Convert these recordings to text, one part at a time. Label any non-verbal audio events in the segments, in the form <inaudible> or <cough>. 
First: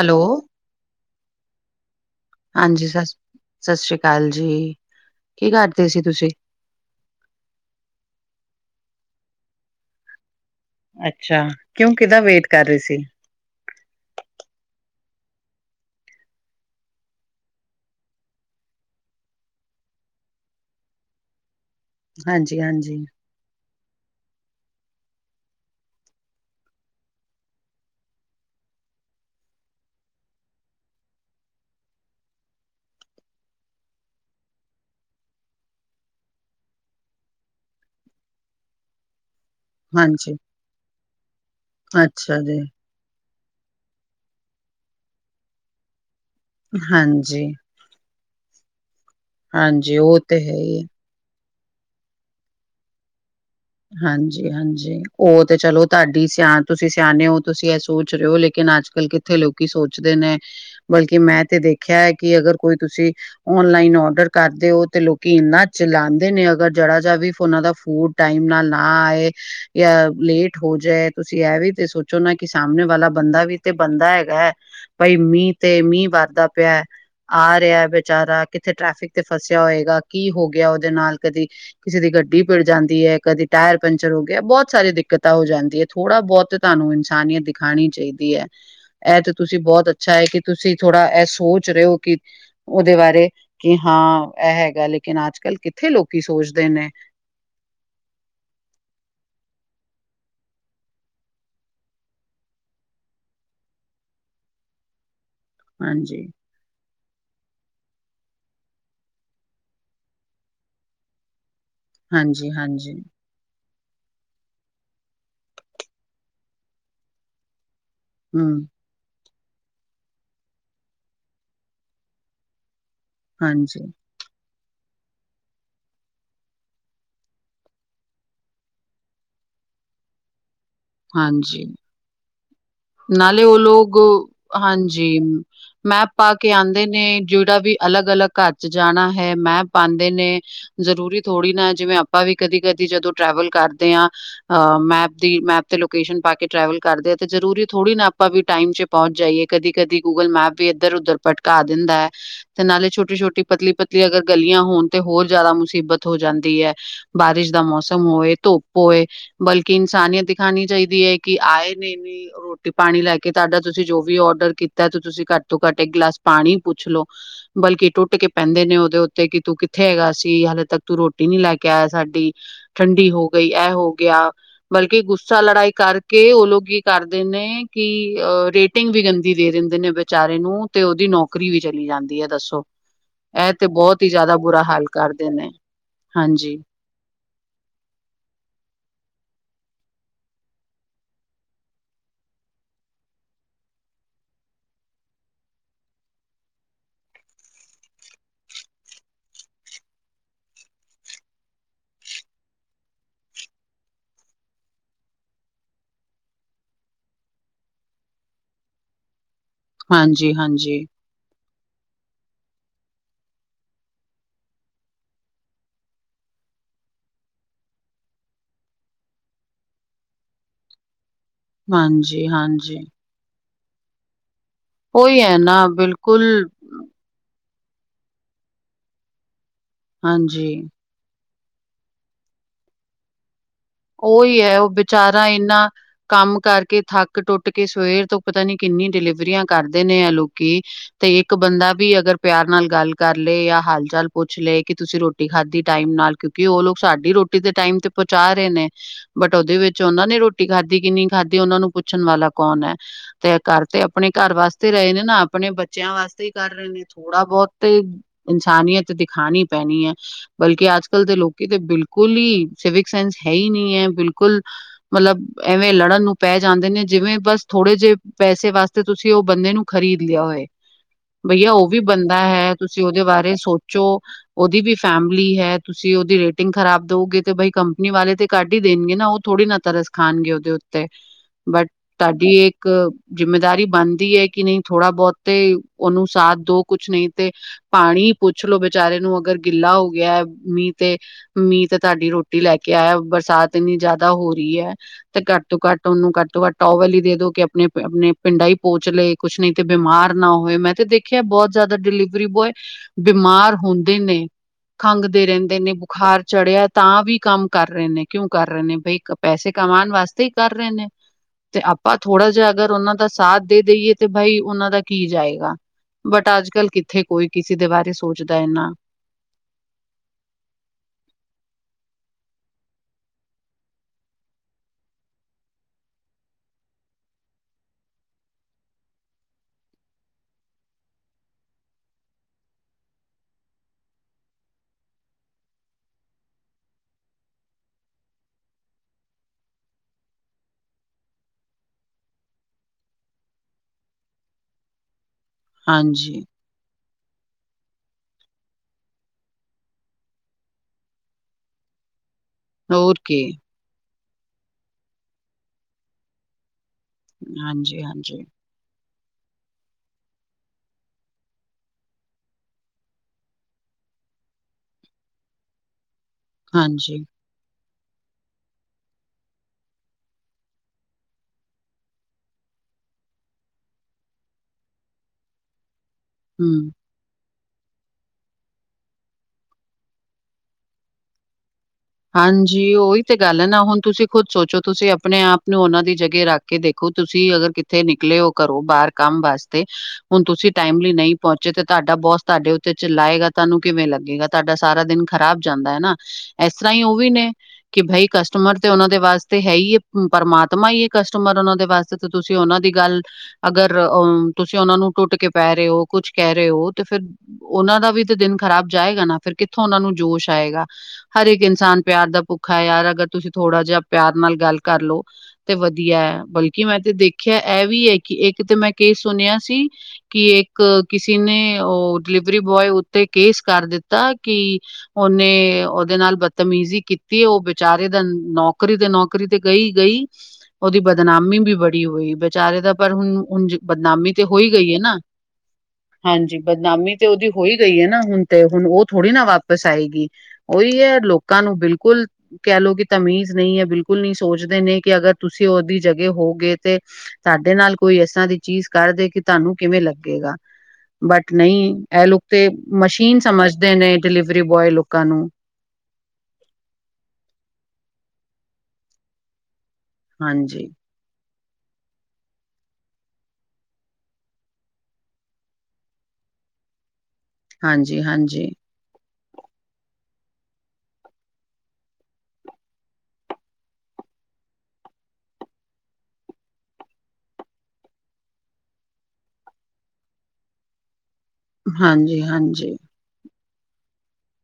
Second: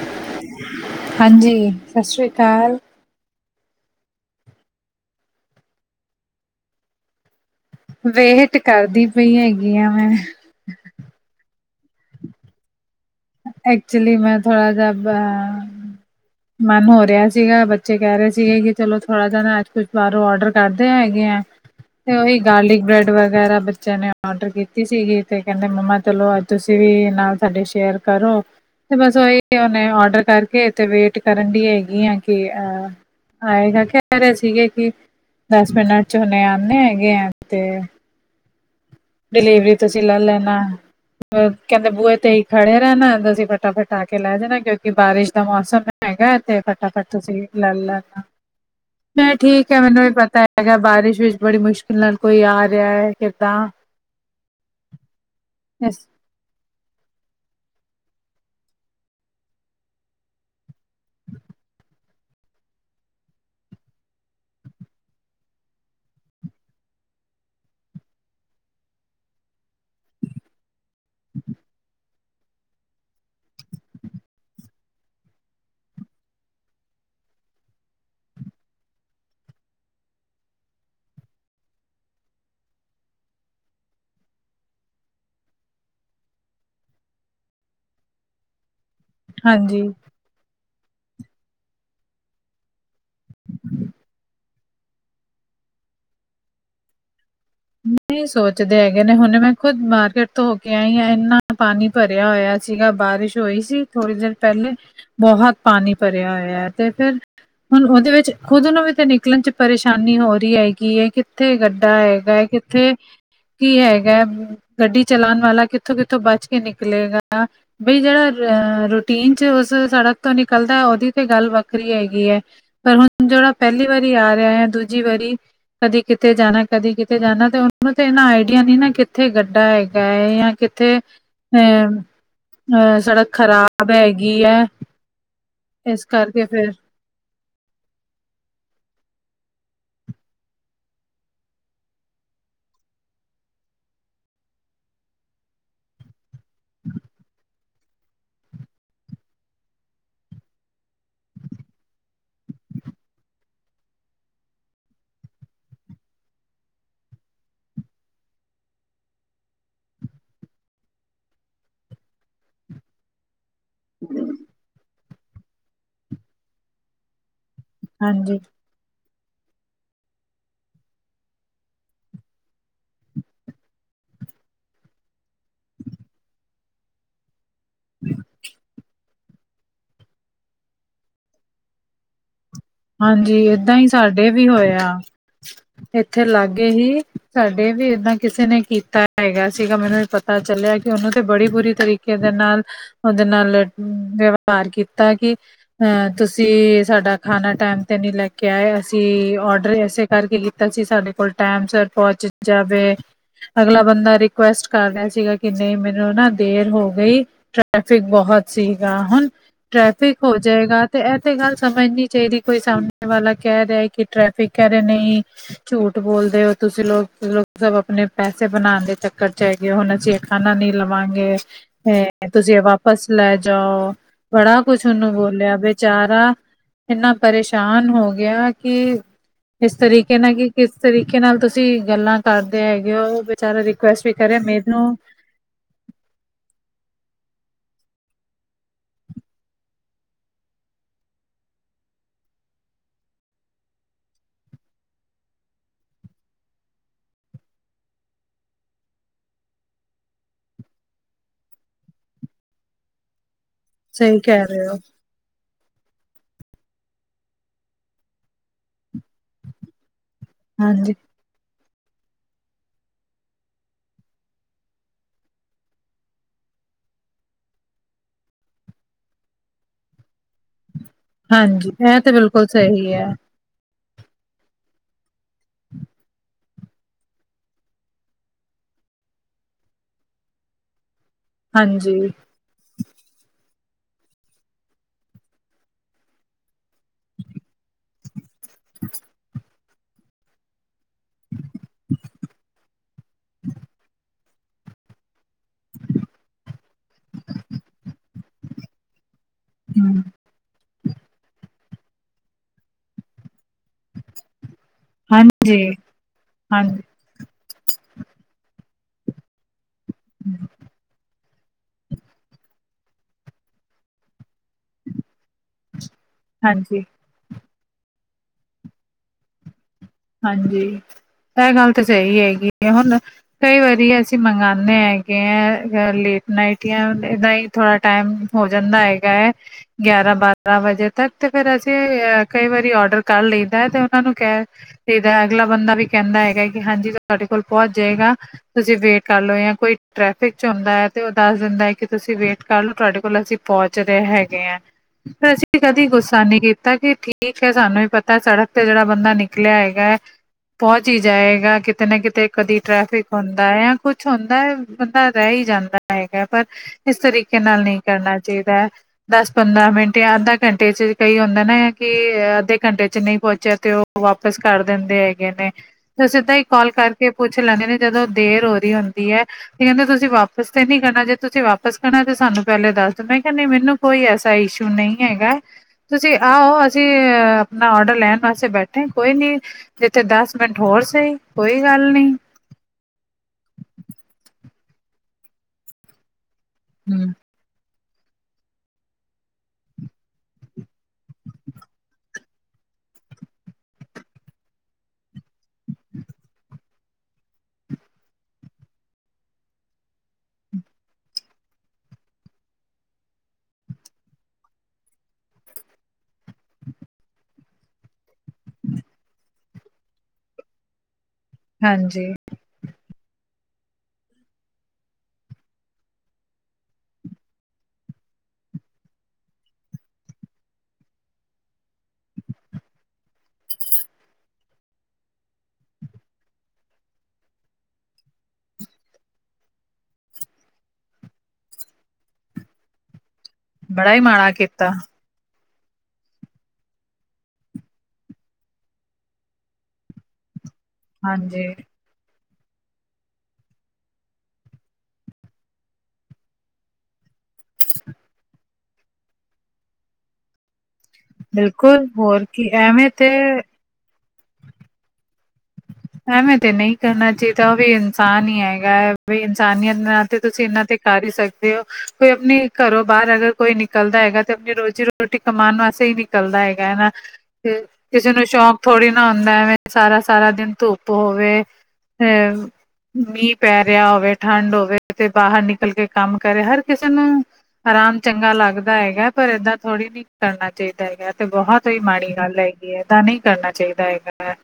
Hello, ਹਾਂਜੀ, ਸਤਿ ਸ੍ਰੀ ਅਕਾਲ। ਹਾਂਜੀ ਸਾਸ ਸਸ੍ਰੀ ਕਾਲ ਜੀ। ਕੀ ਕਰਦੇ ਸੀ? ਤੁਸੀ ਵੇਟ ਕਰਦੀ ਪਈ ਹੈਗੀ ਆਂ ਮੈਂ। ਅੱਛਾ, ਕਿਉ ਕੀਹਦਾ ਵੇਟ ਕਰ ਰਏ ਸੀ? ਐਕਚੁਲੀ ਮੈਂ ਥੋੜਾ ਜਿਆ ਮਨ ਹੋ ਰਿਹਾ ਸੀਗਾ ਬੱਚੇ ਕਹਿ ਰਹੇ ਸੀਗੇ ਕਿ ਚਲੋ ਥੋੜਾ ਜਾ ਨਾ, ਅੱਜ ਕੁਛ ਬਾਹਰੋਂ ਔਡਰ ਕਰਦੇ ਹੈਗੇ ਆ। <unintelligible> ਤੇ ਉਹੀ ਗਾਰਲਿਕ ਹਾਂਜੀ ਬ੍ਰੈਡ ਵ ਵਗੈਰਾ ਬੱਚਿਆਂ ਨੇ ਔਡਰ ਕੀਤੀ ਸੀਗੀ ਤੇ ਕਹਿੰਦੇ ਮੰਮਾ ਚਲੋਂ, ਤੁਸੀਂ ਵੀ ਨਾਲ ਸਾਡੇ ਸ਼ੇਅਰ ਕਰੋ। ਤੇ ਬਸ ਉਹੀ ਉਹਨੇ ਔਡਰ ਕਰਕੇ ਤੇ ਵੇਟ ਕਰਨ ਡਈ ਹੈਗੀ ਆ ਕਿ ਆਏਗਾ ਕਹਿ ਰਹੇ ਸੀਗੇ ਕਿ ਦਸ ਮਿੰਟ ਚ ਹੁਣੇ ਆਣੇ ਹੈਗੇ ਆ ਤੇ ਡਿਲੀਵਰੀ ਤੁਸੀ ਲੈ ਹਾਂਜੀ ਲੈਨਾ, ਫੇਰ ਕਹਿੰਦੇ ਬੂਏ ਤੇ ਅੱਛਾ ਈ ਜੀ ਖੜੇ ਆਂ। ਤੁਸੀ ਫਟਾਫਟ ਆ ਕੇ ਲੈ ਜਾਨਾ ਕਿਉਕਿ ਬਾਰਿਸ਼ ਦਾ ਮੌਸਮ ਹੈਗਾ। ਤੇ ਫਟਾਫਟ ਤੁਸੀ ਹਾਂਜੀ ਲੈ ਲੈਨਾ। ਮੈਂ ਠੀਕ ਆਂ ਹਾਂਜੀ ਮੈਨੂੰ ਵੀ ਉਹ ਤੇ ਪਤਾ ਹੈ ਹੀ ਹੈਗਾ ਹੈ ਬਾਰਿਸ਼ ਵਿੱਚ ਬੜੀ ਮੁਸ਼ਕਿਲ ਨਾਲ ਕੋਈ ਆ ਰਿਆ ਕਿੱਦਾਂ ਹਾਂਜੀ-ਹਾਂਜੀ ਓ ਤੇ ਚਲੋ ਤਿਆਡੀ ਸਿਆ ਤੁਸੀ ਸਿਆਨੇ ਓ, ਤੁਸੀ ਐ ਸੋਚ ਰਏ ਓ, ਲੇਕਿਨ ਅੱਜਕੱਲ ਕਿੱਥੇ ਲੋਕੀ ਸੋਚਦੇ ਨੇ ਬਲਕਿ ਮੈਂ ਤੇ ਦੇਖਿਆ ਐ, ਕਿ ਅਗਰ ਕੋਈ ਤੁਸੀ ਓਨਲਾਈਨ ਓਡਰ ਕਾਰਦੇ ਓ, ਤੇ ਲੋਕੀ ਇੰਨਾ ਚਲਾਂਦੇ ਨੇ ਅਗਰ ਜਰਾ ਜਾ ਵੀ ਓਨਾ ਦਾ ਫੂਡ ਟਾਈਮ ਨਾਲ ਨਾ ਆਏ ਯਾ ਲੇਟ ਹੋਜੇ, ਤੁਸੀ ਐਵੀ ਤੇ ਸੋਚੋ ਨਾ ਕਿ ਸਾਮਨੇ ਵਾਲਾ ਬੰਦਾ ਵੀ ਤੇ ਬੰਦਾ ਹੈਗੈ, ਬਈ ਮੀਂ ਤੇ ਮੀਂ ਵਰਦਾ ਪਯੈ। ਆ ਰੇਐ ਵਿਚਾਰਾ, ਕਿੱਥੇ ਟ੍ਰੈਫਿਕ ਤੇ ਫੱਸਯਾ ਹੋਏਗਾ, ਕੀ ਹੋਗਯਾ ਓਦੇ ਨਾਲ ਕਦੀ ਕਿਸੇ ਦੀ ਗੱਡੀ <unintelligible> ਕਦੇ ਟਾਯਰ ਪੰਚਰ ਹੋਗਯਾ, ਬੋਤ ਸਾਰੀ ਦਿੱਕਤਾਂ ਹੋ ਜਾਂਦੀ ਏ, ਥੋੜਾ ਬੋਤ ਤੇ ਤਾਨੂੰ ਇਨਸਾਨੀਅਤ ਖਾਣੀ ਚਾਈਦੀ ਐ, ਐ ਤੇ ਤੁਸੀ ਹਾਂਜੀ ਬੋਤ ਅੱਛਾ ਏ ਕਿ ਤੁਸੀ ਥੋੜਾ ਸੋਚ ਰੇਓ ਕਿ ਓਦੇ ਬਾਰੇ ਕਿ ਹਾਂ ਐ ਹੈਗਾ ਲੇਕਿਨ ਅੱਜ-ਕੱਲ ਕਿੱਥੇ ਲੋਕੀ ਸੋਚਦੇ ਨੇ। ਨੀ ਸੋਚਦੇ ਹੈਗੇ ਨੇ, ਹੁਨੇ ਮੈਂ ਖੁਦ ਮਾਰਕੀਟ ਤੋ ਹੋਕੇ ਆਈਂ ਆਂ, ਐਨਾਂ ਪਾਨੀ ਭਰਿਆ ਹੋਇਆ ਸੀਗਾ ਬਾਰਿਸ਼ ਹੋਈ ਸੀ ਥੋੜੀ ਦੇਰ ਪਹਿਲੇ ਬਹੁਤ ਪਾਣੀ ਹਾਂਜੀ, ਭਰਿਆ ਹੋਇਆ ਤੇ ਫਿਰ ਹੁਣ ਉਹਦੇ ਵਿੱਚ ਖੁਦ ਨੂੰ ਵੀ ਤੇ ਨਿਕਲਣ ਚ ਪਰੇਸ਼ਾਨੀ ਹੋ ਰਹੀ ਹੈਗੀ ਹੈ ਕਿੱਥੇ ਗੱਡਾ ਹੈਗਾ ਹੈ ਹਾਂਜੀ, ਕਿੱਥੇ ਹਾਂਜੀ, ਕੀ ਹੈਗਾ ਗੱਡੀ ਚਲਾਉਣ ਵਾਲਾ ਕਿੱਥੋਂ ਕਿੱਥੋਂ ਬਚ ਕੇ ਨਿਕਲੇਗਾ ਬਈ ਜਿਹੜਾ ਹੂੰ, ਅ ਰ ਟੀਨ ਚ ਉਸ ਸੜਕ ਤੋਂ ਨਿਕਲਦਾ ਉਹਦੀ ਤੇ ਗੱਲ ਵੱਖਰੀ ਹੈਗੀ ਹੈ ਪਰ ਹੁਣ ਜਿਹੜਾ ਪਹਿਲੀ ਹਾਂਜੀ, ਵਾਰੀ ਆ ਰਿਹਾ ਹੈ ਦੂਜੀ ਵਾਰੀ ਕਦੀ ਕਿਤੇ ਜਾਣਾ ਕਦੀ ਕਿਤੇ ਜਾਣਾ ਤੇ ਉਨੂੰ ਤੇ ਇਨਾ ਆਈਡੀਆ ਨੀ ਨਾ ਕਿੱਥੇ ਗੱਡਾ ਹੈਗਾ ਹੈ ਜਾਂ ਤੇ ਹਾਂਜੀ। ਅਮ ਨਾਲੇ ਉਹ ਲੋਕ ਹੈ ਹਾਂਜੀ ਇਸ ਮੈਪ ਪਾ ਕਰਕੇ ਕੇ ਫਿਰ ਆਂਦੇ ਨੇ ਜੋ ਾ ਵੀ ਅਲੱਗ ਅਲੱਗ ਘਰ ਚ ਜਾਣਾ ਹੈ ਮੈਂ ਪਾਂਦੇ ਨੇ ਜ਼ਰੂਰੀ ਥੋੜ੍ਹੀ ਨਾ ਜਿਵੇਂ ਆਪਾਂ ਵੀ ਕਦੀ ਕਦੀ ਜਦੋਂ ਟਰੈਵਲ ਕਰਦੇ ਹਾਂ ਅ ਮੈਪ ਦੀ ਮੈਪ ਤੇ ਲੋਕੇਸ਼ਨ ਪਾ ਕੇ ਟ੍ਰੈਵਲ ਕਰਦੇ ਆ ਤੇ ਜਰੂਰੀ ਥੋੜ੍ਹੀ ਨਾ ਆਪਾਂ ਵੀ ਟਾਈਮ ਚ ਪਹੁੰਚ ਜਾਈਏ ਕਦੀ ਕਦੀ ਗੂਗਲ ਮੈਪ ਵੀ ਏਧਰ ਉੱਧਰ ਭਟਕਾ ਦਿੰਦਾ ਹੈ ਤੇ ਨਾਲੇ ਛੋਟੀ ਛੋਟੀ ਪਤਲੀ ਪਤਲੀ ਅਗਰ ਗਲੀਆਂ ਹੋਣ ਤੇ ਹੋਰ ਜ਼ਿਆਦਾ ਮੁਸੀਬਤ ਹੋ ਜਾਂਦੀ ਹੈ। ਬਾਰਿਸ਼ ਦਾ ਮੌਸਮ ਹੋਵੇ ਧੁੱਪ ਹੋਵੇ। ਬਲਕਿ ਇਨਸਾਨੀਅਤ ਦਿਖਾਣੀ ਚਾਹੀਦੀ ਹੈ ਕਿ ਆਏ ਨੇ ਰੋਟੀ ਪਾਣੀ ਲੈ ਕੇ ਤੁਹਾਡਾ ਤੁਸੀਂ ਜੋ ਵੀ ਔਡਰ ਕੀਤਾ ਤੇ ਤੁਸੀਂ ਘੱਟ ਤੋਂ ਘੱਟ ਇੱਕ ਗਲਾਸ ਪਾਣੀ ਪੁੱਛ ਲੋੋ। ਬਲਕਿ ਟੁੱਟ ਕੇ ਹਾਂਜੀ ਪੈਂਦੇ ਨੇ ਉਦੇ ੱਤੇ ਕਿ ਤੂੰ ਕਿੱਥੇ ਹੈਗਾ ਸੀ ਹਾਲੇ ਤੱਕ ਤੂੰ ਰੋਟੀ ਨੀ ਲੈ ਕੇ ਆਇਆ ਸਾਡੀ ਠੰਡੀ ਹੋ ਗਈ ਇਹ ਹੋ ਗਿਆ। ਬਲਕਿ ਗੁੱਸਾ ਲੜਾਈ ਕਰਕੇ ਉਹ ਲੋਕ ਕੀ ਕਰਦੇ ਨੇ ਕਿ ਰੇਟਿੰਗ ਵੀ ਗੰਦੀ ਦੇ ਦਿੰਦੇ ਨੇ ਵਿਚਾਰੇ ਨੂੰ ਤੇ ਉਹਦੀ ਨੌਕਰੀ ਵੀ ਚਲੀ ਜਾਂਦੀ ਹੈ ਦੱਸੋ? ਹਾਂਜੀ ਇਹ ਤੇ ਏਦਾਂ ਹੀ ਬਹੁਤ ਸਾਡੇ ਜ਼ਿਆਦਾ ਵੀ ਬੁਰਾ ਹੋਏ ਹਾਲ ਆ ਕਰਦੇ ਨੇ ਇੱਥੇ ਹਾਂਜੀ, ਲਾਗੇ ਹੀ ਸਾਡੇ ਵੀ ਇਦਾ ਕਿਸੇ ਨੇ ਕੀਤਾ ਹੈਗਾ ਸੀਗਾ ਮੈਨੂੰ ਪਤਾ ਚੱਲਿਆ ਕਿ ਉਨੂੰ ਤੇ ਬੜੀ ਬੁਰੀ ਤਰੀਕੇ ਕਿਦੇ ਨਾਲ ਉਹਦੇ ਨਾਲ ਵਿਵਹਾਰ ਕੀਤਾ ਕਿ ਹਾਂ ਤੁਸੀਂ ਸਾਡਾ ਖਾਣਾ ਟੈਮ ਤੇ ਨਹੀਂ ਲੈ ਕੇ ਆਏ ਅਸੀਂ ਔਡਰ ਇਸੇ ਕਰਕੇ ਕੀਤਾ ਸੀ ਸਾਡੇ ਕੋਲ ਟੈਮ ਸਰ ਪਹੁੰਚ ਜਾਵੇ ਅਗਲਾ ਬੰਦਾ ਰਿਕੁਐਸਟ ਕਰ ਰਿਹਾ ਸੀਗਾ ਕਿ ਨਹੀਂ ਮੈਨੂੰ ਨਾ ਦੇਰ ਹੋ ਗਈ। ਟ੍ਰੈਫਿਕ ਬਹੁਤ ਸੀਗਾ ਹੁਣ ਟ੍ਰੈਫਿਕ ਹਾਂਜੀ, ਹੋ ਹਾਂਜੀ। ਜਾਏਗਾ ਤੇ ਤੇ ਗੱਲ ਸਮਝ ਨੀ ਚਾਹੀਦੀ ਕੋਈ ਸਾਹਮਣੇ ਵਾਲਾ ਕਹਿ ਰਿਹਾ ਕਿ ਟ੍ਰੈਫਿਕ ਕਹਿ ਰਹੇ ਨਹੀਂ ਝੂਠ ਬੋਲਦੇ ਹੋ ਤੁਸੀਂ ਲੋਕ ਸ ਆਪਣੇ ਪੈਸੇ ਬਣਾਣ ਦੇ ਚੱਕਰ ਚ ਹੁਣ ਅਸੀਂ ਖਾਣਾ ਨਹੀਂ ਲਵਾਂਗੇ ਹਾਂਜੀ, ਤੇ ਤੁਸੀਂ ਹਾਂਜੀ। ਵਾਪਸ ਲੈ ਜਾਓ। ਬੜਾ ਕੁਛ ਉਨੂੰ ਉਹੀ ਹੈ ਨਾ ਬੋਲਿਆ ਬਿਲਕੁਲ ਬੇਚਾਰਾ ਇੰਨਾ ਪਰੇਸ਼ਾਨ ਹੋ ਗਿਆ ਕਿ ਇਸ ਤਰੀਕੇ ਨਾਲ ਹਾਂਜੀ ਕਿ ਕਿਸ ਤਰੀਕੇ ਨਾਲ ਤੁਸੀਂ ਗੱਲਾਂ ਕਰਦੇ ਹੈਗੇ ਹੋ ਉਹ ਵਿਚਾਰਾ ਰਿਕੁਐਸਟ ਵੀ ਕਰਿਆ ਉਹੀ ਹੈ ਉਹ ਮੇਨੂੰ ਬੇਚਾਰਾ ਇੰਨਾ ਕੰਮ ਕਰਕੇ ਥੱਕ ਟੁੱਟ ਕੇ ਸਵੇਰ ਤੋਂ ਪਤਾ ਨੀ ਕਿੰਨੀ ਡਿਲੀਵਰੀਆਂ ਕਰਦੇ ਨੇ ਆ ਲੋਕੀ ਤੇ ਇੱਕ ਬੰਦਾ ਵੀ ਅਗਰ ਪਿਆਰ ਨਾਲ ਗੱਲ ਕਰ ਲਏ ਜਾਂ ਹਾਲ ਚਾਲ ਪੁੱਛ ਲਏ ਕਿ ਤੁਸੀਂ ਰੋਟੀ ਰੋਟੀ ਖਾਧੀ ਟਾਈਮ ਨਾਲ ਕਿਉਂਕਿ ਉਹ ਲੋਕ ਸਾਡੀ ਰੋਟੀ ਦੇ ਟਾਈਮ ਤੇ ਪਹੁੰਚਾ ਰਹੇ ਨੇ ਬਟ ਉਹਦੇ ਵਿੱਚ, ਉਹਨਾਂ ਨੇ ਰੋਟੀ ਖਾਧੀ ਕਿ ਨਹੀਂ, ਖਾਧੀ ਉਹਨਾਂ ਨੂੰ ਪੁੱਛਣ ਵਾਲਾ ਕੌਣ ਹੈ। ਤੇ ਕਰ ਤੇ ਆਪਣੇ ਸਹੀ ਘਰ ਕਹਿ ਵਾਸਤੇ ਹੋ ਰਹੇ ਨੇ ਨਾ, ਆਪਣੇੇ- ਬੱਚਿਆਂ ਵਾਸਤੇ ਹੀ ਕਰ ਰਹੇ ਨੇ। ਥੋੜਾ ਬਹੁਤ ਤੇ ਇਨਸਾਨੀਅਤ ਦਿਖਾਣੀ ਪੈਣੀ ਹੈ। ਬਲਕਿ ਅੱਜ ਹਾਂਜੀ ਕੱਲ ਦੇ ਲੋਕੀ ਤੇ ਬਿਲਕੁਲ ਹੀ, ਸਿਵਿਕ ਸੈਂਸ ਹੈ ਹੀ ਨਹੀਂ ਹੈ। ਬਿਲਕੁਲ, ਮਤਲਬ ਐਵੇਂ ਲੜਨ ਨੂੰ ਪੈ ਜਾਂਦੇ ਨੇ, ਜਿਵੇਂ ਬਸ ਥੋੜੇ ਜਿਹੇ ਪੈਸੇ, ਵਾਸਤੇ- ਤੇ ਤੁਸੀਂ ਉਹ ਬੰਦੇ ਨੂੰ ਖ਼ਰੀਦ ਲਿਆ ਹੋਏ। ਬਈਆ ਉਹ ਹਾਂਜੀ ਵੀ ਇਹ ਤੇ ਬੰਦਾ ਬਿਲਕੁਲ ਹੈ। ਤੁਸੀਂ ਸਹੀ ਉਹਦੇ ਹੈ ਬਾਰੇ ਸੋਚ- ੋ ਉਹਦੀ ਵੀ ਫੈਮਲੀ ਹੈ। ਤੁਸੀਂ ਉਹਦੀ ਰੇਟਿੰਗ ਖ਼ਰਾਬ ਦਓਗੇ ਤੇ, ਬਾਈ ਕੰਪਨੀ ਵਾਲੇ ਤੇ- ਕੱਢ ਹੀ ਦੇਣਗੇ ਨਾ। ਉਹ ਥੋੜੀ ਨਾ ਤਰਸ ਖਾਣਗੇ ਉਹਦੇ ਉੱਤੇ। ਬਟ ਹਾਂਜੀ ਤੁਹਾਡੀ ਇੱਕ, ਜਿੰਮੇਦਾਰੀ ਬਣਦੀ ਹੈ। ਕਿ ਨਹੀਂ ਥੋੜਾ ਬਹੁਤ ਤੇ ਉਹਨੂੰ ਸਾਥ ਦੋ, ਕੁਛ ਨਹੀਂ ਤੇ, ਪਾਣੀ ਪੁੱਛ ਲੋੋ ਬੇਚਾਰੇ ਨੂੰ, ਅਗਰ ਗਿੱਲਾ ਹੋ ਗਿਆ। ਮੀਂਹ- ਤੇ ਮੀਂਹ ਤੇ ਤੁਹਾਡੀ ਰੋਟੀ ਲੈ ਕੇ ਆਇਆ। ਬ- ਬਰਸਾਤ ਇੰਨੀ ਜ਼ਿਆਦਾ ਹੋ ਰਹੀ ਹੈ। ਤੇ ਘੱਟ ਤੋਂ ਘੱਟ ਉਹਨੂੰ ਘੱਟ ਤੋਂ ਘੱਟ ਟੋਵਲ ਹੀ ਦੇ ਦੋ। ਕੇ ਆਪਣੇ, ਆਪਣੇ ਪਿੰਡਾਂ ਹੀ ਪੋਚ ਲਏ। ਕੁਛ ਨਹੀਂ ਤੇ, ਹਮ ਬਿਮਾਰ ਨਾ ਹੋਏ ਮੈਂ ਤੇ ਦੇਖ। ਖਿਆ ਬਹੁਤ ਜ਼ਿਆਦਾ ਡਿਲੀਵਰੀ ਬੋਆਏ ਬਿਮਾਰ ਹੁੰਦੇ ਨੇ। ਖੰਘਦੇ ਰਹਿੰਦੇ ਹਾਂਜੀ ਨੇ, ਬੁਖਾਰ ਚੜੇਆ ਹਾਂਜੀ ਤਾਂ ਵੀ ਕੰਮ ਕਰ ਰਹੇ ਨੇ। ਕਿਉਂ ਕਰ ਰਹੇ ਨੇ ਬਈ, ਪੈਸੇ ਕਮਾਉਣ ਵਾਸਤੇ ਹੀ ਕਰ ਰਹੇ ਨੇ। ਤੇ ਆਪਾਂ ਥੋੜਾ ਜਿਹਾ ਅਗਰ ਉਹਨਾਂ ਦਾ ਸਾਥ ਦੇ ਦੇਈਏ ਤੇ, ਬਾਈ ਉਹਨਾਂ ਦਾ ਕੀ ਜਾਏਗਾ। ਬਟ ਅੱਜ ਕੱਲ ਹਾਂਜੀ ਕਿੱਥੇ ਕੋਈ, ਕਿਸੇ ਦੇ ਬਾਰੇ ਸੋਚਦਾ ਇੰਨਾ। ਹਾਂਜੀ, ਇਹ ਗੱਲ ਤਾਂ ਸਹੀ ਹੈਗੀ ਆ। ਹੁਣ- ਕਈ ਵਾਰੀ ਅਸੀਂ ਮੰਗਵਾਉਂਦੇ ਹੈਗੇ ਆ। ਲੇਟ ਨਾਈਟ ਜਾਂ ਇਦਾਂ ਹੀ। ਥੋੜਾ ਟਾਈਮ ਹੋ ਜਾਂਦਾ ਹੈਗਾ ਹੈ। ਗਿਆਰਾਂ, ਬਾਰਾਂ ਵਜੇ ਤੱਕ ਤੇ, ਫੇਰ ਅਸੀਂ ਅ ਕਈ ਵਾਰੀ ਔਡਰ ਕਰ ਲਣੀ ਦਾ ਹੈ, ਤੇ ਉਹਨਾਂ ਨੂੰ ਕਹਿ। ਤੇ ਅਗਲਾ ਬੰਦਾ ਵੀ ਕਹਿੰਦਾ ਹੈਗਾ ਕਿ ਹਾਂਜੀ ਤੁਹਾਡੇ ਕੋਲ ਪਹੁੰਚ ਜਾਏਗਾ। ਤੁਸੀਂ ਵੇਟ ਕਰਲੋ, ਜਾਂ ਕੋਈ ਟ੍ਰੈਫਿਕ ਚ ਹੁੰਦਾ ਹੈ ਤੇ, ਉਹ ਦੱਸ ਦਿੰਦਾ ਹੈ ਕਿ, ਤੁਸੀਂ ਵੇਟ ਕਰ ਲੋ ਤੁਹਾਡੇ ਕੋਲ ਅਸੀਂ ਪਹੁੰਚਦੇ ਹੈਗੇ ਹੈ। ਸੀ ਕਦੀ ਹਾਂਜੀ। ਗੁੱਸਾ ਨੀ ਕੀਤਾ ਕਿ, ਠੀਕ ਹੈ ਏ ਸਾਨੂੰ ਵੀ ਪਤਾ ਸੜਕ ਤੇ ਜਿਹੜਾ ਬੰਦਾ ਨਿਕਲਿਆ ਹੈ। ਪਹੁੰਚ ਹੀ ਜਾਏਗਾ, ਕਿਤੇ ਨਾ ਕਿਤੇ ਕਦੀ ਹੋਰ ਟ੍ਰੈਫਿਕ ਕੀ ਹੁੰਦਾ ਹੈ। ਕੁਛ ਹੁੰਦਾ ਹੈ। ਬੰਦਾ ਰਹਿ ਹੀ ਜਾਂਦਾ ਹੈਗਾ। ਪਰ, ਇਸ ਤਰੀਕੇ ਨਾਲ ਨਹੀਂ ਹਾਂਜੀ-ਹਾਂਜੀ, ਕਰਨਾ ਹਾਂਜੀ, ਚਾਹੀਦਾ ਹੈ। ਦਸ ਪੰਦਰਾਂ ਮਿੰਟ ਜਾਂ ਅੱਧਾ ਘੰਟੇ ਚ ਕਈ ਹੁੰਦਾ ਐ ਨਾ ਕਿ ਅੱਧੇ ਘੰਟੇ ਚ ਨਈਂ ਪੌਚਿਆ ਤੇ ਓ ਵਾਪਿਸ ਕਰ ਦਿੰਦੇ ਹੈਗੇ ਨੇ। ਤਦੀ ਤੇ ਕਾਲ ਹਾਂਜੀ, ਕਰਕੇ ਪੁੱਛ ਲੈਂਦੇ ਨੇ, ਜਦੋਂ ਦੇਰ ਹੋ ਰਹੀ ਹੁੰਦੀ ਹੈ। ਤੇ ਕਹਿੰਦੇ ਤੁਸੀਂ ਵਾਪਸ ਤੇ ਨੀ ਕਰਨਾ। ਜੇ ਤੁਸੀਂ ਵਾਪਸ ਕਰਣਾ ਤੇ ਸਾਨੂੰ ਪਹਿਲੇ ਦੱਸ ਦੋ, ਮੈਂ ਕਿਆ ਨਹੀਂ ਮੈਨੂੰ। ਕੋਈ ਐਸਾ ਇਸ਼ੂ ਨਹੀਂ ਹੈਗਾ। ਤੁਸੀਂ ਆਓ। ਹੂੰ। ਅਸੀਂ ਅ ਆਪਣਾ ਔਡਰ ਲੈਣ ਵਸਤੇ ਬੈਠੇ ਹਾਂ, ਕੋਈ ਨੀ ਜਿਥੇ ਦਸ ਮਿੰਟ ਹੋਰ ਸਹੀ, ਕੋਈ ਗੱਲ ਨੀ। ਹਾਂਜੀ, ਉਹੀ ਤੇ ਗਾੱਲ ਹੈ ਨਾ ਹੁਣ ਤੁਸੀਂ ਖੁਦ ਸੋਚੋ ਤੁਸੀਂ ਆਪਣੇ ਆਪ ਨੂੰ ਉਹਨਾਂ ਦੀ ਜਗਾ ਰੱਖ ਕੇ ਦੇਖੋ ਹੂੰ ਤੁਸੀਂ ਅਗਰ ਕਿ- ਥੇ ਨਿਕਲੇ ਹੋ ਘਰੋ ਬਾਹਰ ਕੰਮ ਵਾਸਤੇ। ਹੁਣ ਤੁਸੀਂ ਟਾਈਮਲੀ ਨਹੀਂ ਪਹੁੰਚੇ, ਤੇ ਤੁਹਾਡਾ ਬੋਸ ਤੁਹਾਡੇ ਉੱਤੇ ਚਿਲਾਏਗਾ ਤੁਹਾਨੂੰ ਕਿਵੇਂ ਲੱਗੇਗਾ। ਤੁਹਾਡਾ ਸਾਰਾ ਦਿਨ ਖ਼ਰਾਬ ਜਾਂਦਾ ਹੈ ਨਾ। ਇਸ ਤਰਾਂ ਹੀਂ ਉਹ ਵੀ ਨੇ। ਕਿ ਬਈ ਕਸਟਮਰ ਤੇ ਉਹਨਾਂ ਦੇ ਵਾਸਤੇ ਹੈ ਹੀ ਹੈ। ਪਰਮਾਤਮਾ ਹੀਏ ਕਸਟਮਰ ਉਹਨਾਂ ਦੇ ਵਾਸਤੇ। ਫੇਰ ਤੇ ਤੁਸੀਂ ਉਹਨਾਂ ਦੀ ਗੱਲ, ਅਗਰ ਅ ਤੁਸੀਂ ਉਹਨਾਂ ਨੂੰ ਟੁੱਟ ਕੇ ਪੈ ਰਹੇ ਹੋ, ਕੁੱਛ ਕਹਿ ਰਹੇ ਹੋ, ਤੇ ਫਿਰ। ਉਹਨਾਂ ਦਾ ਵੀ ਤੇ ਦਿਨ ਖ਼ਰਾਬ ਜਾਏਗਾ ਨਾ, ਫੇਰ। ਕਿੱਥੋਂ ਉਹਨਾਂ ਨੂੰ ਜੋਸ਼ ਆਏਗਾ। ਹਰੇ ਇੱਕ ਇਨਸਾਨ ਹਾਂਜੀ ਪਿਆਰ ਦਾ ਭੁੱਖਾ ਹੈ ਯਾਰ, ਅਗਰ ਤੁਸੀਂ ਥੋੜਾ ਜਿਹਾ ਪਿਆਰ ਨਾਲ ਗੱਲ ਕਰ ਲਓ। ਤੇ ਵਧੀਆ ਹੈ। ਬਲਕਿ ਮੈਂ ਤੇ ਦੇਖਿਆ ਇਹ ਵੀ ਹੈ ਕਿ ਇੱਕ ਤਾਂ ਮੈਂ ਕੇਸ ਸੁਣਿਆ ਸੀ। ਕਿ ਇੱਕ ਕਿਸੇ ਨੇ ਓ ਡਿਲੀਵਰੀ ਬੋਆਏ ਉੱਤੇ ਕੇਸ ਕਰ ਦਿੱਤਾ ਕੀ ਉਹਨੇ ਦੇ ਨਾਲ ਬਦਤਮੀਜ਼ੀ ਕੀਤੀ, ਉਹ ਬੇਚਾਰੇ ਦਾ ਨੌਕਰੀ ਤੇ ਨੌਕਰੀ ਤੇ ਗਈ, ਗਈ। ਉਹਦੀ ਬਦਨਾਮੀ ਵੀ ਬੜੀ ਹੋਈ, ਫੇਰ ਵਿਚਾਰੇ ਦਾ ਪਰ ਹੁਣ, ਹੁਣ ਬੜਾ ਹੀ ਬਦਨਾਮੀ ਤੇ ਮਾੜਾ ਹੋਈ ਕੀਤਾ ਗਈ ਹੈ ਨਾ। ਹਾਂਜੀ ਬਦਨਾਮੀ ਤੇ ਉਹਦੀ ਹੋਈ ਗਈ ਏ ਨਾ ਹੁਣ ਤੇ ਹੁਣ ਉਹ ਥੋੜ੍ਹੀ ਨਾ ਵਾਪਿਸ ਆਏਗੀ ਉਹੀ ਐ ਲੋਕਾਂ ਹਾਂਜੀ ਨੂੰ ਬਿਲਕੁਲ ਕਹਿ ਲਓ ਕਿ ਤਮੀਜ਼ ਨਹੀਂ ਹੈ ਬਿਲਕੁਲ ਨਹੀਂੀ ਸੋਚਦੇ ਨੇ ਕਿ ਅਗਰ ਤੁਸੀਂ ਉਹਦੀ ਜਗ੍ਹਾ ਹੋਗੇ ਤੇ ਤੁਹਾਡੇ ਨਾਲ ਕੋਈ ਇਸ ਤ੍ਹਾਂ ਦੀ ਚੀਜ਼ ਕਰਦੇ ਕਿ ਤੁਹਾਨੂੰ ਕਿਵੇਂ ਲੱਗੇਗਾ ਬਟ ਨਹੀਂ ਬਿਲਕੁਲ ਇਹ ਲੋਕ ਹੋਰ ਤੇ ਕੀ ਐਵੇਂ ਤੇ ਮਸ਼ੀਨ ਸਮਝਦੇ ਨੇ ਡਿਲੀਵਰੀ ਬੋਆਏ ਲੋਕਾਂ ਨੂੰ ਐਵੇਂ ਤੇ ਨਹੀਂ ਕਰਨਾ ਚਾਹੀਦਾ ਉਹ ਵੀ ਇਨਸਾਨ ਹੀ ਹੈਗਾ ਹੈ ਵੀ ਇਨਸਾਨੀਅਤ ਨਾ ਤੇ ਤੁਸੀਂ ਇਹਨਾਂ ਹਾਂਜੀ ਤੇ ਕਰ ਹੀ ਸਕਦੇ ਹੋ ਕੋਈ ਆਪਣੀ ਘਰੋਂ ਬਾਹਰ ਅਗਰ ਕੋਈ ਨਿਕਲਦਾ ਹੈਗਾ ਤੇ ਆਪਣੀ ਰੋਜ਼ ਰੋ ਰੋਟੀ ਕਮਾਉਣ ਵਾਸਤੇ ਹੀ ਨਿਕਲਦਾ ਹੈਗਾ ਹਨਾ <inaudible> ਤੇ ਕਿਸੇ ਨੂੰ ਹਾਂਜੀ ਸ਼ੌਂਕ ਥੋੜੀ ਨਾ ਹੁੰਦਾ ਐਵੇਂ ਸਾਰਾ ਸਾਰਾ ਦਿਨ ਧੁੱਪ ਹੋਵੇ <unintelligible> ਮੀਂਹ ਪੈ ਰਿਹਾ ਹੋਵੇ ਠੰਡ ਹੋਵੇ ਤੇ ਬਾਹਰ ਨਿਕਲ ਕੇ ਕੰਮ ਕਰੇ ਹਰ ਕਿਸੇ ਨੂੰ ਆਰਾਮ ਚੰਗਾ ਲੱਗਦਾ ਹੈਗਾ ਪਰ ਏਦਾਂ ਥੋੜ੍ਹੀ ਨੀ ਕਰਨਾ ਚਾਹੀਦਾ ਹੈਗਾ <unintelligible> ਬਹੁਤ ਹੀ ਮਾੜੀ ਹਾਂਜੀ ਗੱਲ ਹੈਗੀ ਹਾਂਜੀ ਏ ਏਦਾਂ ਨਹੀਂ ਕਰਨਾ ਚਾਹੀਦਾ ਹੈਗਾ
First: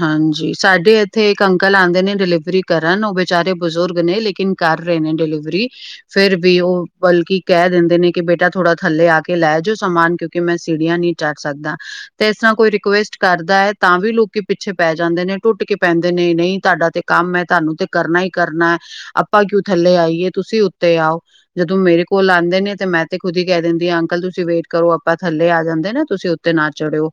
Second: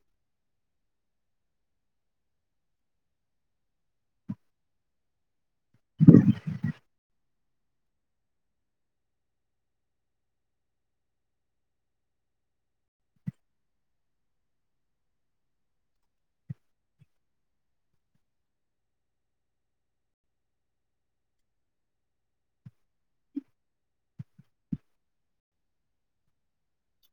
ਹਾਂਜੀ ਸਾਡੇ ਇੱਥੇ ਇੱਕ ਅੰਕਲ ਆਉਂਦੇ ਨੇ ਡਿਲੀਵਰੀ ਕਰਨ ਉਹ ਬੇਚਾਰੇ ਬਜ਼ੁਰਗ ਨੇ ਲੇਕਿਨ ਕਰ ਰਹੇ ਨੇ ਡਿਲੀਵਰੀ ਫੇਰ ਵੀ ਉਹ ਬਲਕਿ ਕੇਹ ਦਿੰਦੇ ਨੇ ਕਿ ਬੇਟਾ ਥੋੜਾ ਥੱਲੇ ਆ ਕੇ ਲੈ ਜੋ ਸਮਾਨ ਕਿਉਂਕਿ ਮੈਂ ਸੀੜੀਆਂ ਨੀ <unintelligible> ਸਕਦਾ ਤੇ ਇਸ ਏਸਤ੍ਹਾਂ ਕੋਈ ਰਿਕੁਐਸਟ ਕਰਦਾ ਹੈ ਤਾਂ ਵੀ ਲੋਕ ਕਿ ਪਿੱਛੇ ਪੈ ਜਾਂਦੇ ਨੇ ਟੁੱਟ ਕੇ ਪੈਂਦੇ ਨੇ ਨਹੀਂ ਤੁਹਾਡਾ ਤੇ ਕੰਮ ਹੈ ਤੁਹਾਨੂੰ ਤੇ ਕਰਨਾ ਹੀ ਕਰਨਾ ਏ ਆਪਾਂ ਕਿਉ ਥੱਲੇ ਆਈਏ ਤੁਸੀਂ ਉੱਤੇ ਆਓ ਜਦੋਂ ਮੇਰੇ ਕੋਲ ਆਉਂਦੇ ਨੇ ਤੇ ਮੈਂ ਤੇ ਖੁਦ ਹੀ ਕੈ ਦਿੰਦੀ ਹਾਂ ਅੰਕਲ ਤੁਸੀਂ ਵੇਟ ਕਰੋ ਆਪਾਂ ਥੱਲੇ ਆ ਜਾਂਦੇ ਨਾ ਤੁਸੀਂ ੳਤੇ ਨਾ ਚੜਿਓ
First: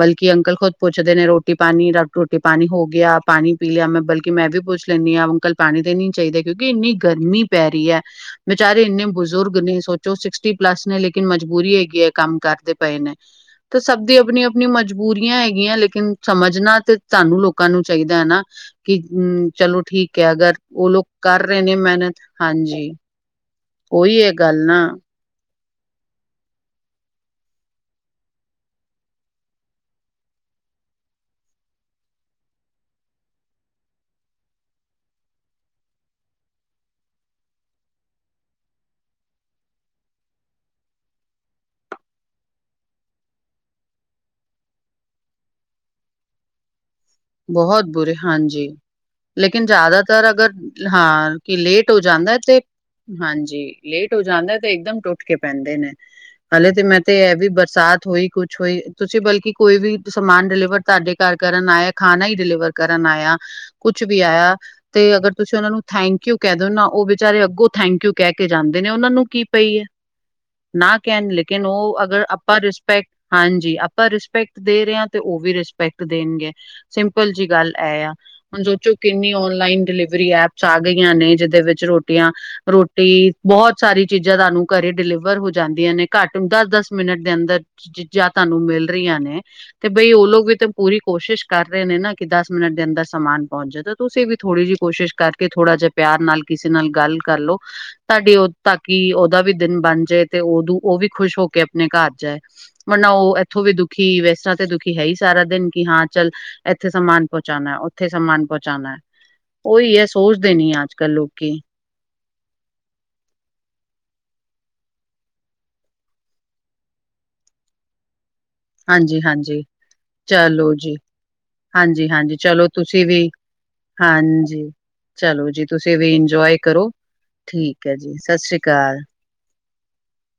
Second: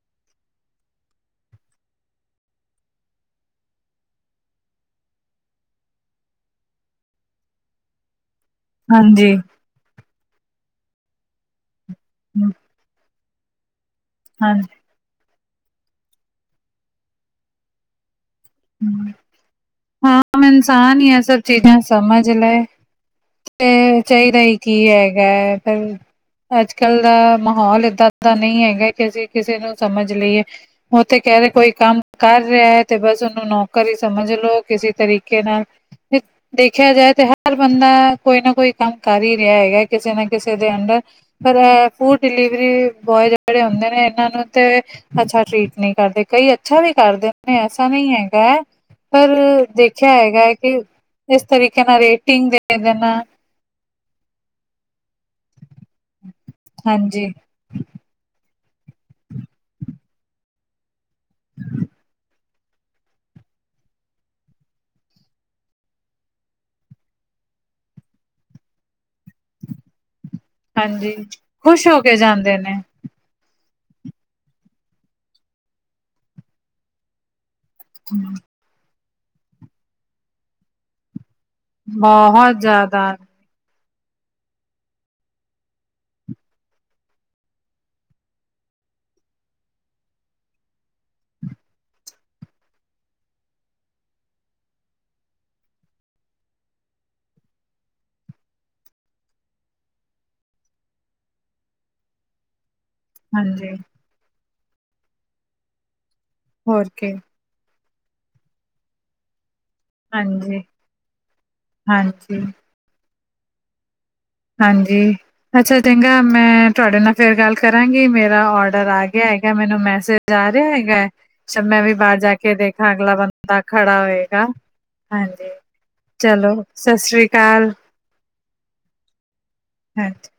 ਬਲਕਿ ਅੰਕਲ ਖੁਦ ਪੁੱਛਦੇ ਨੇ ਰੋ ਟੀ ਪਾਣੀ ਦਾ ਰੋਟੀ ਪਾਣੀ ਹੋ ਗਿਆ ਪਾਣੀ ਪੀ ਲਿਆ ਮੈਂ ਬਲਕਿ ਮੈਂ ਵੀ ਪੁੱਛ ਲੈਂਦੀ ਹਾਂ ਅੰਕਲ ਪਾਣੀ ਦੇ ਨੀ ਚਾਹੀਦਾ ਕਿਉਂਕਿ ਇੰਨੀ ਗਰਮੀ ਪੈ ਰਹੀ ਐ ਵਿਚਾਰੇ ਇੰਨੇ ਹਾਂਜੀ ਬਜ਼ੁਰਗ ਨੇ ਸੋਚੋ ਸਿਕਸਟੀ ਪਲੱਸ ਨੇ ਲੇਕਿਨ ਮਜਬੂਰੀ ਹੈਗੀ ਹੈ ਕੰਮ ਹੂੰ। ਕਰਦੇ ਪਏ ਨੇ ਤੇ ਸਭ ਦੀ ਆਪਣੀ ਆਪਣੀ ਮਜਬੂਰੀਆਂ ਹੈਗੀਆਂ ਲੇਕਿਨ ਸਮਝਣਾ ਤੇ ਤੁਹਾਨੂੰ ਲੋਕਾਂ ਨੂੰ ਚਾਹੀਦਾ ਹੈ ਨਾ ਕਿ ਹਮ ਚਲੋ ਠੀਕ ਹੈ ਅਗਰ ਉਹ ਲੋਕ ਕਰ ਰਹੇ ਨੇ ਮਿਹਨਤ ਹਾਂਜੀ ਤੇ ਉਹੀ ਇਹ ਚਾਹੀਦਾ ਹੀ ਗੱਲ ਕੀ ਨਾ ਹੈਗਾ ਹੈ ਪਰ ਅੱਜ ਕੱਲ ਦਾ ਮਾਹੌਲ ਏਦਾਂ ਦਾ ਨਹੀਂ ਹੈਗਾ ਕਿ ਅਸੀਂ ਕਿਸੇ ਨੂੰ ਸਮਝ ਲਈਏ <unintelligible> ਕਹਿ ਰਹੇ ਕੋਈ ਕੰਮ ਕਰ ਰਿਹਾ ਹੈ ਤੇ ਬਸ ਨੂੰ ਨੌਕਰ ਹੀ ਸਮਝ ਲੋ ਕਿਸੇ ਤਰੀਕੇ ਨਾਲ ਦੇਖਿਆ ਜਾਏ ਤੇ ਹਰ ਬੰਦਾ ਕੋਈ ਨਾ ਕੋਈ ਕੰਮ ਕਰ ਹੀ ਰਿਹਾ ਹੈਗਾ ਕਿਸੇ ਨਾ ਕਿਸੇ ਦੇ ਅੰਡਰ ਪਰ ਏ ਫੂਡ ਡਿਲੀਵਰੀ ਬੋਏ ਜਿਹੜੇ ਹੁੰਦੇ ਨੇ ਇਹਨਾਂ ਨੂੰ ਤੇ ਅੱਛਾ ਟ੍ਰੀਟ ਨਹੀਂ ਕਰਦੇ ਕਈ ਅੱਛਾ ਵੀ ਕਰਦੇ ਨੇ ਬਹੁਤ ਐਸਾ ਨਹੀਂ ਬੁਰੇ ਏ ਹਾਂਜੀ ਲੇਕਿਨ ਜ਼ਿਆਦਾਤਰ ਅਗਰ ਹੈਗਾ ਕਿ ਹਾਂ ਇਸ ਕਿ ਤਰੀਕੇ ਲੇਟ ਹੋ ਨਾਲ ਜਾਂਦਾ ਰੇਟਿੰਗ ਤੇ ਦੇ ਦੇਣਾ ਹਾਂਜੀ ਲੇਟ ਹੋ ਜਾਂਦਾ ਤੇ ਇਕਦਮ ਟੁੱਟ ਕੇ ਪੈਂਦੇ ਨੇ ਹਲੇ ਤੇ ਮੈਂ ਤੇ ਹਾਂਜੀ, ਇਹ ਵੀ ਬ ਸਾਥ ਹੋਈ ਕੁੱਛ ਹੋਈ ਤੁਸੀਂ ਬਲਕਿ ਕੋਈ ਵੀ ਸਮਾਨ ਡਿਲੀਵਰ ਤੁਹਾਡੇ ਘਰ ਕਰਨ ਆਇਆ ਡਲੀਵਰ ਕਰਨ ਆਇਆ ਕੁਛ ਵੀ ਆਇਆ ਤੇ ਅਗਰ ਤੁਸੀਂ ਉਹਨਾ ਨੂੰ ਥੈਂਕ ਯੂ ਕਹਿ ਦਿਓ ਨਾ ਉਹ ਬੇਾਰੇ ਅੱਗੋਂ ਥੈਂਕ ਯੂ ਕਹਿ ਕੇ ਜਾਂਦੇ ਨੇ ਉਹ ਨੂੰ ਕੀ ਪਈ ਏ ਨਾ ਹਾਂਜੀ ਕੈਣ ਲੇਕਿਨ ਉਹ ਖੁਸ਼ ਹੋ ਕੇ ਅਗਰ ਜਾਂਦੇ ਆਪਾਂ ਨੇ। ਰਿਸਪੈਕਟ ਹਾਂਜੀ ਆਪਾਂ ਰਿਸਪੈਕਟ ਦੇ ਰਹੇ ਹਾਂ ਤੇ ਉਹ ਵੀ ਰਿਸਪੈਕਟ ਦੇਣਗੇ ਸਿੰਪਲ ਜੀ ਗੱਲ ਏਆ ਹੂੰ, ਹੁਣ ਸੋਚੋ ਕਿੰਨੀ ਔਨਲਾਈਨ ਡਿਲੀਵਰੀ ਐਪਸ ਆ ਗਈਆਂ ਨੇ ਜਿਦੇ ਵਿੱਚ ਚ ਰੋਟੀਆਂ ਬਹੁਤ ਜ਼ਿਆਦਾ ਰੋਟੀ ਬਹੁਤ ਸਾਰੀ ਚੀਜ਼ਾਂ ਤੁਹਾਨੂੰ ਘਰੇ ਡਿਲੀਵਰ ਹੋ ਜਾਂਦੀਆਂ ਨੇ ਘੱਟ ਦਸ ਦਸ ਮਿੰਟ ਦੇ ਅੰਦਰ ਚੀਜ਼ਾਂ ਤੁਹਾਨੂੰ ਮਿਲ ਰਹੀਆਂ ਨੇ ਤੇ ਬਈ ਉਹ ਲੋਗ ਵੀ ਤਾਂ ਪੂਰੀ ਕੋਸ਼ਿਸ਼ ਕਰ ਰਹੇ ਨੇ ਨਾ ਕਿ ਦਸ ਮਿੰਟ ਦੇ ਅੰਦਰ ਸਮਾਨ ਪਹੁੰਚ ਜਾਏ ਤਾਂ ਤੁਸੀਂ ਵੀ ਥੋੜੀ ਜਿਹੀ ਕੋਸ਼ਿਸ਼ ਕਰਕੇ ਥੋੜਾ ਜਿਹਾ ਪਿਆਰ ਨਾਲ ਕਿਸੇ ਨਾਲ ਗੱਲ ਕਰਲੋ ਤੁਹਾਡੀ ਉਹ ਤਾਂਕੀ ਉਹਦਾ ਵੀ ਦਿਨ ਬਣ ਜਾਏ ਤੇ ਉਦੋਂ ਉਹ ਵੀ ਖੁਸ਼ ਹੋ ਕੇ ਆਪਣੇ ਘਰ ਜਾਏ ਮਨਾਓ ਇੱਥੋਂ ਹਾਂਜੀ ਵੀ ਦੁਖੀ ਵੈਸਰ੍ਹਾਂ ਤੇ ਦੁਖੀ ਹੈ ਹੀ ਸਾਰਾ ਦਿਨ ਕਿ ਹਾਂ, ਚੱਲ ਹੋਰ ਇੱਥੇ ਕੀ ਸਮਾਨ ਪਹੁੰਚਾਉਣਾ, ਉੱਥੇ ਸਮਾਨ ਪਹੁੰਚਾਉਣਾ ਉਹੀ ਹੈ ਸੋਚਦੇ ਹਾਂਜੀ, ਨੀ ਹੈ ਅੱਜ ਕੱਲ ਲੋਕੀ। ਹਾਂਜੀ। ਹਾਂਜੀ, ਅੱਛਾ ਚੰਗਾ ਮੈਂ ਤੁਹਾਡੇ ਨਾਲ ਫਿਰ ਗੱਲ ਕਰਾਂਗੀ ਮੇਰਾ ਔਡ ਰ ਆ ਹਾਂਜੀ ਗਿਆ ਹੈਗਾ ਹਾਂਜੀ ਮੈਨੂੰ ਮੈਸੇਜ ਆ ਰਿਹਾ ਚਲੋ ਜੀ ਹੈਗਾ ਜ ਮੈਂ ਵੀ ਹਾਂਜੀ ਬਾਹਰ ਜਾ ਹਾਂਜੀ ਕੇ ਚਲੋ ਦੇਖਾ ਤੁਸੀਂ ਅਗਲਾ ਵੀ ਬੰਦਾ ਦਾ ਖੜਾ ਹੋਏਗਾ ਹਾਂਜੀ ਚਲੋ ਹਾਂਜੀ, ਜੀ ਤੁਸੀਂ ਵੀ ਚਲੋ ਇੰਜੋਏ ਕਰੋ ਸਤਿ ਸ੍ਰੀ ਅਕਾਲ। ਠੀਕ ਜੀ ਸਤਿ ਸ਼੍ਰੀ ਅਕਾਲ। ਹਾਂ <unintelligible>